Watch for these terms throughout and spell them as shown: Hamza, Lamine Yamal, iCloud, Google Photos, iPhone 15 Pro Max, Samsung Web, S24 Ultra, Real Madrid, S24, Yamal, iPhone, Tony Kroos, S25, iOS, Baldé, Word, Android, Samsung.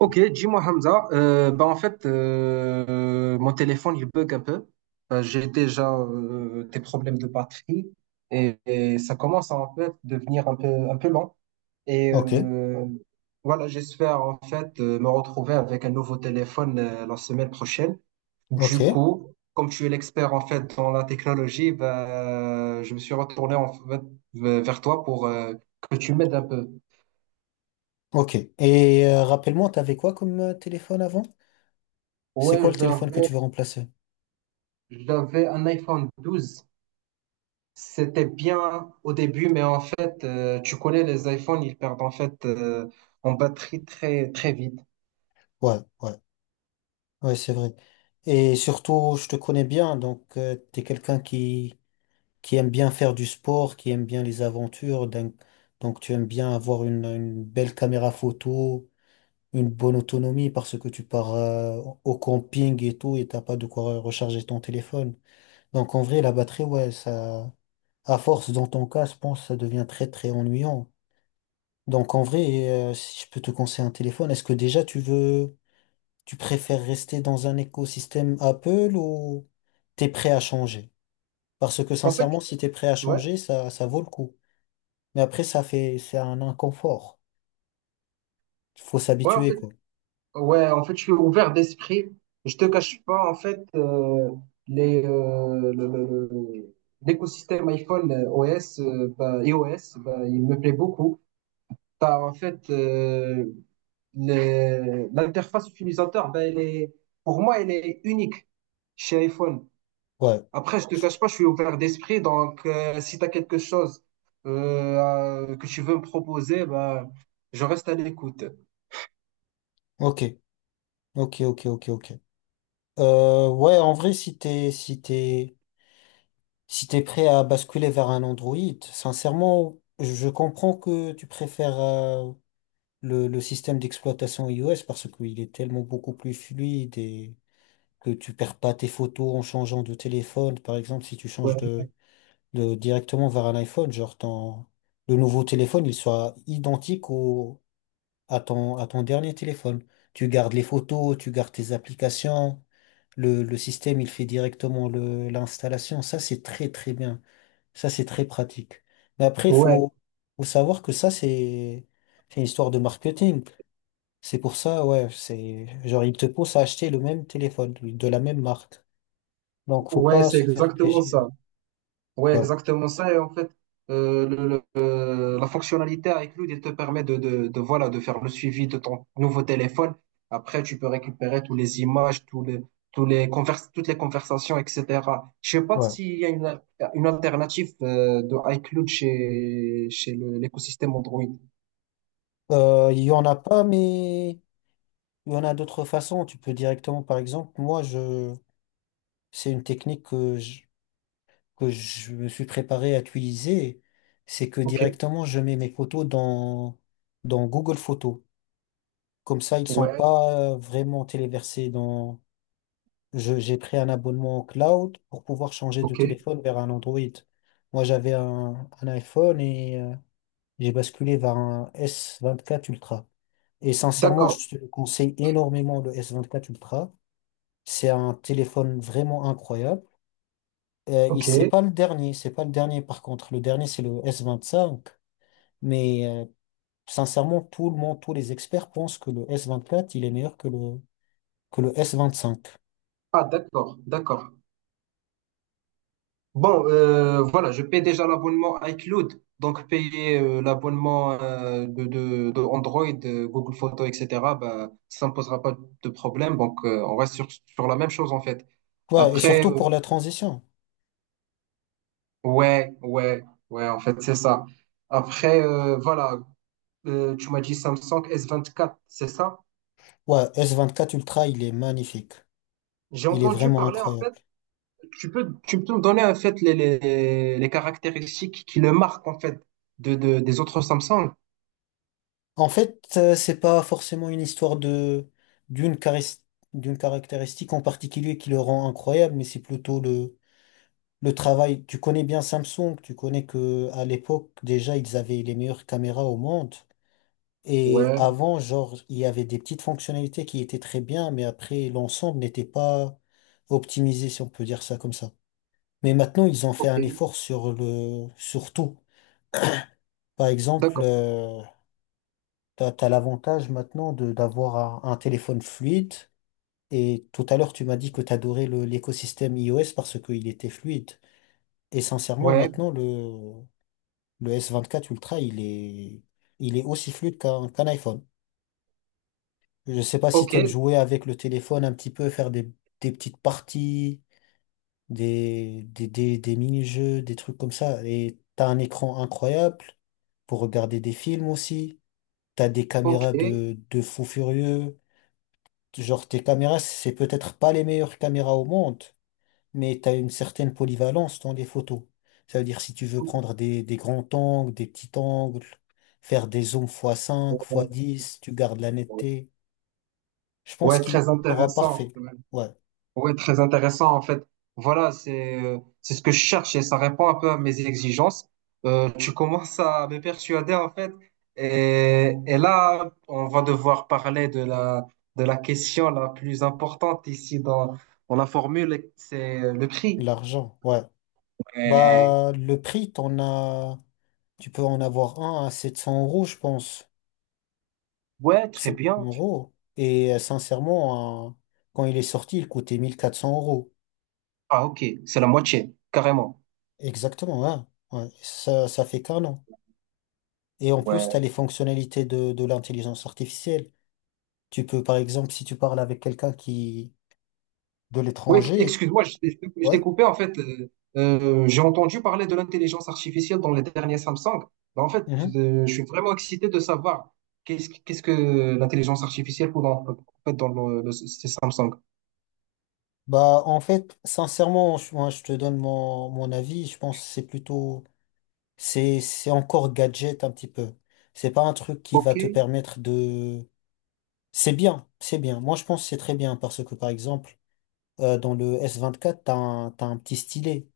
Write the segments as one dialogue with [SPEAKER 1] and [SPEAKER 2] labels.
[SPEAKER 1] Ok, dis-moi Hamza, bah en fait, mon téléphone il bug un peu. J'ai déjà des problèmes de batterie et ça commence à en fait devenir un peu lent. Et
[SPEAKER 2] Ok,
[SPEAKER 1] voilà, j'espère en fait me retrouver avec un nouveau téléphone la semaine prochaine. Du
[SPEAKER 2] ok,
[SPEAKER 1] coup, comme tu es l'expert en fait dans la technologie, bah, je me suis retourné en fait vers toi pour que tu m'aides un peu.
[SPEAKER 2] ok. Et rappelle-moi, t'avais quoi comme téléphone avant? C'est quoi
[SPEAKER 1] Ouais,
[SPEAKER 2] le téléphone que tu veux remplacer?
[SPEAKER 1] j'avais un iPhone 12. C'était bien au début, mais en fait, tu connais les iPhones, ils perdent en fait en batterie très très vite.
[SPEAKER 2] Ouais, ouais, ouais, c'est vrai. Et surtout, je te connais bien, donc tu t'es quelqu'un qui aime bien faire du sport, qui aime bien les aventures, donc tu aimes bien avoir une belle caméra photo, une bonne autonomie parce que tu pars au camping et tout et t'as pas de quoi recharger ton téléphone. Donc en vrai, la batterie, ouais, ça, à force dans ton cas, je pense, que ça devient très très ennuyant. Donc en vrai, si je peux te conseiller un téléphone, est-ce que déjà tu préfères rester dans un écosystème Apple ou t'es prêt à changer? Parce que
[SPEAKER 1] En fait,
[SPEAKER 2] sincèrement, si t'es prêt à
[SPEAKER 1] ouais,
[SPEAKER 2] changer, ça vaut le coup. Mais après, c'est un inconfort. Faut
[SPEAKER 1] ouais, en
[SPEAKER 2] s'habituer,
[SPEAKER 1] fait,
[SPEAKER 2] quoi.
[SPEAKER 1] ouais, en fait, je suis ouvert d'esprit. Je te cache pas, en fait, les le- l'écosystème iPhone OS, bah, iOS, bah, il me plaît beaucoup. Bah en fait l'interface utilisateur, bah, elle est, pour moi, elle est unique chez iPhone.
[SPEAKER 2] Ouais.
[SPEAKER 1] Après, je te cache pas, je suis ouvert d'esprit, donc si tu as quelque chose que tu veux me proposer, bah, je reste à l'écoute.
[SPEAKER 2] Ok. Ok, ok, ok, ok. Ouais, en vrai, si t'es prêt à basculer vers un Android, sincèrement, je comprends que tu préfères, le système d'exploitation iOS parce qu'il est tellement beaucoup plus fluide et que tu perds pas tes photos en changeant de téléphone. Par exemple, si tu changes
[SPEAKER 1] Ouais,
[SPEAKER 2] de directement vers un iPhone, genre le nouveau téléphone, il soit identique à ton dernier téléphone. Tu gardes les photos, tu gardes tes applications. Le système, il fait directement l'installation. Ça, c'est très, très bien. Ça, c'est très pratique. Mais après,
[SPEAKER 1] ouais,
[SPEAKER 2] faut savoir que ça, c'est une histoire de marketing. C'est pour ça, ouais, c'est genre ils te poussent à acheter le même téléphone oui, de la même marque. Donc faut
[SPEAKER 1] ouais,
[SPEAKER 2] pas
[SPEAKER 1] c'est
[SPEAKER 2] se faire
[SPEAKER 1] exactement
[SPEAKER 2] piéger.
[SPEAKER 1] ça. Ouais,
[SPEAKER 2] Ouais,
[SPEAKER 1] exactement ça. Et en fait, la fonctionnalité avec Loot, elle te permet de, voilà, de faire le suivi de ton nouveau téléphone. Après, tu peux récupérer toutes les images, toutes les conversations, etc. Je sais pas
[SPEAKER 2] ouais.
[SPEAKER 1] s'il y a une alternative de iCloud chez l'écosystème Android.
[SPEAKER 2] Il y en a pas, mais il y en a d'autres façons. Tu peux directement, par exemple, c'est une technique que je, me suis préparé à utiliser. C'est que
[SPEAKER 1] OK.
[SPEAKER 2] directement je mets mes photos dans Google Photos. Comme ça, ils sont
[SPEAKER 1] Ouais.
[SPEAKER 2] pas vraiment téléversés. J'ai pris un abonnement au cloud pour pouvoir changer de
[SPEAKER 1] OK.
[SPEAKER 2] téléphone vers un Android. Moi, j'avais un iPhone et j'ai basculé vers un S24 Ultra. Et sincèrement,
[SPEAKER 1] D'accord.
[SPEAKER 2] je te conseille énormément le S24 Ultra. C'est un téléphone vraiment incroyable. C'est
[SPEAKER 1] OK.
[SPEAKER 2] pas le dernier, c'est pas le dernier par contre. Le dernier, c'est le S25. Mais sincèrement, tout le monde, tous les experts pensent que le S24 il est meilleur que que le S25.
[SPEAKER 1] Ah, d'accord. D'accord. Bon, voilà, je paie déjà l'abonnement iCloud, donc payer l'abonnement de Android, Google Photos, etc., ben, ça ne posera pas de problème. Donc, on reste sur la même chose, en fait.
[SPEAKER 2] Ouais, et
[SPEAKER 1] Après,
[SPEAKER 2] surtout pour la transition.
[SPEAKER 1] ouais, ouais, ouais, en fait, c'est ça. Après, voilà, tu m'as dit Samsung S24, c'est ça?
[SPEAKER 2] Ouais, S24 Ultra, il est magnifique.
[SPEAKER 1] J'ai
[SPEAKER 2] Il est
[SPEAKER 1] entendu
[SPEAKER 2] vraiment
[SPEAKER 1] parler, en
[SPEAKER 2] incroyable.
[SPEAKER 1] fait. Tu peux me donner en fait les caractéristiques qui le marquent en fait des autres Samsung?
[SPEAKER 2] En fait, c'est pas forcément une histoire d'une charis- d'une caractéristique en particulier qui le rend incroyable, mais c'est plutôt le travail. Tu connais bien Samsung, tu connais que à l'époque déjà ils avaient les meilleures caméras au monde. Et
[SPEAKER 1] Ouais,
[SPEAKER 2] avant, genre, il y avait des petites fonctionnalités qui étaient très bien, mais après, l'ensemble n'était pas optimisé, si on peut dire ça comme ça. Mais maintenant, ils ont fait
[SPEAKER 1] ok,
[SPEAKER 2] un effort sur sur tout. Par exemple,
[SPEAKER 1] d'accord.
[SPEAKER 2] t'as l'avantage maintenant de d'avoir un téléphone fluide. Et tout à l'heure, tu m'as dit que t'adorais l'écosystème iOS parce qu'il était fluide. Et sincèrement,
[SPEAKER 1] Ouais,
[SPEAKER 2] maintenant, le S24 Ultra, il est aussi fluide qu'un iPhone. Je sais pas si
[SPEAKER 1] ok,
[SPEAKER 2] t'aimes jouer avec le téléphone un petit peu, faire des petites parties, des mini-jeux, des trucs comme ça. Et t'as un écran incroyable pour regarder des films aussi. T'as des
[SPEAKER 1] ok,
[SPEAKER 2] caméras de fou furieux. Genre, tes caméras, c'est peut-être pas les meilleures caméras au monde, mais tu as une certaine polyvalence dans les photos. Ça veut dire si tu veux
[SPEAKER 1] ok.
[SPEAKER 2] prendre des grands angles, des petits angles, faire des zooms x5 x10 tu gardes la netteté. Je pense
[SPEAKER 1] Ouais,
[SPEAKER 2] qu'il
[SPEAKER 1] très
[SPEAKER 2] sera
[SPEAKER 1] intéressant.
[SPEAKER 2] parfait.
[SPEAKER 1] Ouais.
[SPEAKER 2] Ouais,
[SPEAKER 1] Oui, très intéressant en fait. Voilà, c'est ce que je cherche et ça répond un peu à mes exigences. Tu commences à me persuader en fait. Et là, on va devoir parler de la question la plus importante ici dans la formule, c'est le prix.
[SPEAKER 2] l'argent, ouais.
[SPEAKER 1] Et-
[SPEAKER 2] Bah, le prix, tu peux en avoir un à 700 euros, je pense.
[SPEAKER 1] ouais, très
[SPEAKER 2] 700
[SPEAKER 1] bien.
[SPEAKER 2] euros. Et sincèrement, hein, quand il est sorti, il coûtait 1 400 euros.
[SPEAKER 1] Ah ok, c'est la moitié, carrément.
[SPEAKER 2] Exactement, hein. Ouais, ça fait qu'un an. Et en plus, tu as les fonctionnalités de l'intelligence artificielle. Tu peux, par exemple, si tu parles avec quelqu'un qui de
[SPEAKER 1] Oui,
[SPEAKER 2] l'étranger,
[SPEAKER 1] excuse-moi, je
[SPEAKER 2] ouais.
[SPEAKER 1] t'ai coupé. En fait, j'ai entendu parler de l'intelligence artificielle dans les derniers Samsung. Mais en fait,
[SPEAKER 2] Mhm.
[SPEAKER 1] je suis vraiment excité de savoir qu'est-ce que l'intelligence artificielle pour dans, en fait, dans ces Samsung.
[SPEAKER 2] Bah, en fait, sincèrement, moi, je te donne mon avis. Je pense que c'est encore gadget un petit peu. C'est pas un truc qui
[SPEAKER 1] Ok,
[SPEAKER 2] va te permettre de. C'est bien, c'est bien. Moi, je pense que c'est très bien parce que, par exemple, dans le S24, t'as un petit stylet.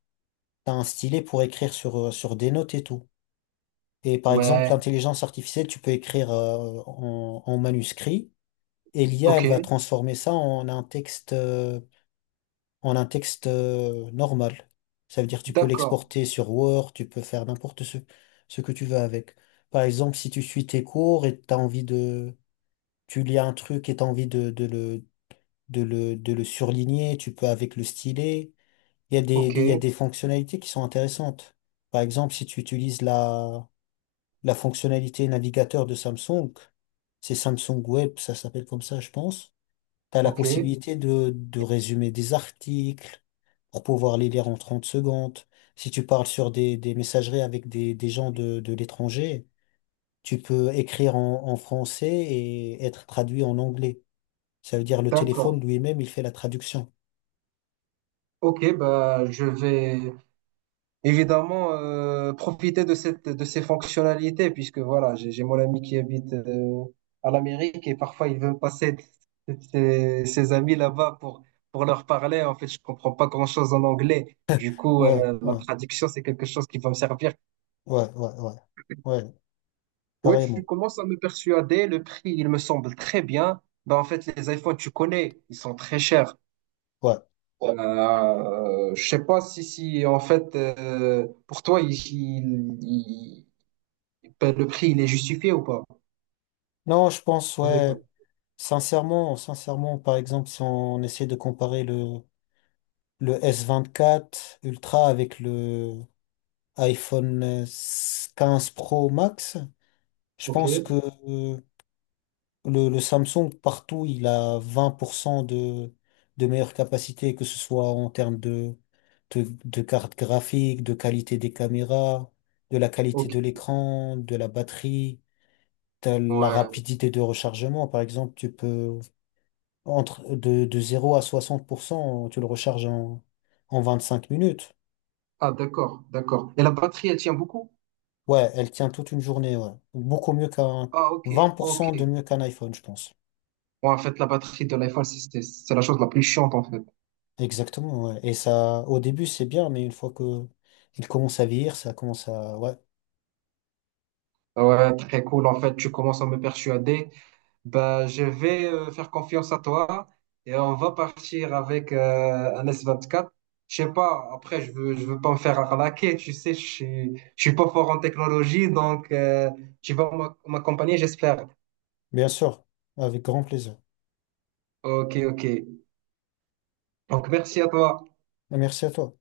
[SPEAKER 2] T'as un stylet pour écrire sur des notes et tout. Et par exemple,
[SPEAKER 1] ouais,
[SPEAKER 2] l'intelligence artificielle, tu peux écrire en manuscrit. Et l'IA, elle va
[SPEAKER 1] ok,
[SPEAKER 2] transformer ça en un texte, normal. Ça veut dire tu peux
[SPEAKER 1] d'accord,
[SPEAKER 2] l'exporter sur Word, tu peux faire n'importe ce que tu veux avec. Par exemple, si tu suis tes cours et t'as envie tu lis un truc et t'as envie de le surligner, tu peux avec le stylet. Il y a
[SPEAKER 1] ok,
[SPEAKER 2] il y a des fonctionnalités qui sont intéressantes. Par exemple, si tu utilises la fonctionnalité navigateur de Samsung, c'est Samsung Web, ça s'appelle comme ça, je pense. Tu as la
[SPEAKER 1] ok,
[SPEAKER 2] possibilité de résumer des articles pour pouvoir les lire en 30 secondes. Si tu parles sur des messageries avec des gens de l'étranger, tu peux écrire en français et être traduit en anglais. Ça veut dire le
[SPEAKER 1] d'accord.
[SPEAKER 2] téléphone lui-même, il fait la traduction.
[SPEAKER 1] Ok, bah, je vais. Évidemment, profiter de de ces fonctionnalités, puisque voilà, j'ai mon ami qui habite à l'Amérique et parfois il veut passer ses amis là-bas pour leur parler. En fait, je comprends pas grand-chose en anglais. Du coup,
[SPEAKER 2] Ouais,
[SPEAKER 1] la
[SPEAKER 2] ouais,
[SPEAKER 1] traduction, c'est quelque chose qui va me servir.
[SPEAKER 2] ouais, ouais, ouais, ouais,
[SPEAKER 1] Oui, tu
[SPEAKER 2] carrément.
[SPEAKER 1] commences à me persuader. Le prix, il me semble très bien. Ben, en fait, les iPhones, tu connais, ils sont très chers.
[SPEAKER 2] Ouais.
[SPEAKER 1] Je sais pas si en fait, pour toi, il- ben, le prix, il est justifié ou pas?
[SPEAKER 2] Non, je pense,
[SPEAKER 1] Vous avez pas.
[SPEAKER 2] ouais, sincèrement, par exemple, si on essaie de comparer le S24 Ultra avec le iPhone 15 Pro Max, je
[SPEAKER 1] Ok,
[SPEAKER 2] pense que euh, le Samsung, partout, il a 20 % de meilleure capacité, que ce soit en termes de carte graphique, de qualité des caméras, de la qualité
[SPEAKER 1] ok.
[SPEAKER 2] de l'écran, de la batterie, de la
[SPEAKER 1] Ouais.
[SPEAKER 2] rapidité de rechargement. Par exemple, tu peux, entre de 0 à 60 % tu le recharges en 25 minutes.
[SPEAKER 1] Ah, d'accord, d'accord. Et la batterie, elle tient beaucoup?
[SPEAKER 2] Ouais, elle tient toute une journée, ouais. Beaucoup mieux
[SPEAKER 1] Ah, ok,
[SPEAKER 2] vingt pour
[SPEAKER 1] ok.
[SPEAKER 2] cent de mieux qu'un iPhone, je pense.
[SPEAKER 1] Bon, en fait, la batterie de l'iPhone, c'est la chose la plus chiante, en fait.
[SPEAKER 2] Exactement, ouais. Et ça, au début, c'est bien, mais une fois que il commence à vieillir, ça commence à. Ouais,
[SPEAKER 1] Ouais, très cool. En fait, tu commences à me persuader. Ben, je vais faire confiance à toi et on va partir avec un S24. Je sais pas, après, je veux pas me faire arnaquer, tu sais, je suis pas fort en technologie, donc tu vas m'accompagner, j'espère.
[SPEAKER 2] bien sûr, avec grand plaisir.
[SPEAKER 1] Ok, ok. Donc, merci à toi.
[SPEAKER 2] Merci à toi.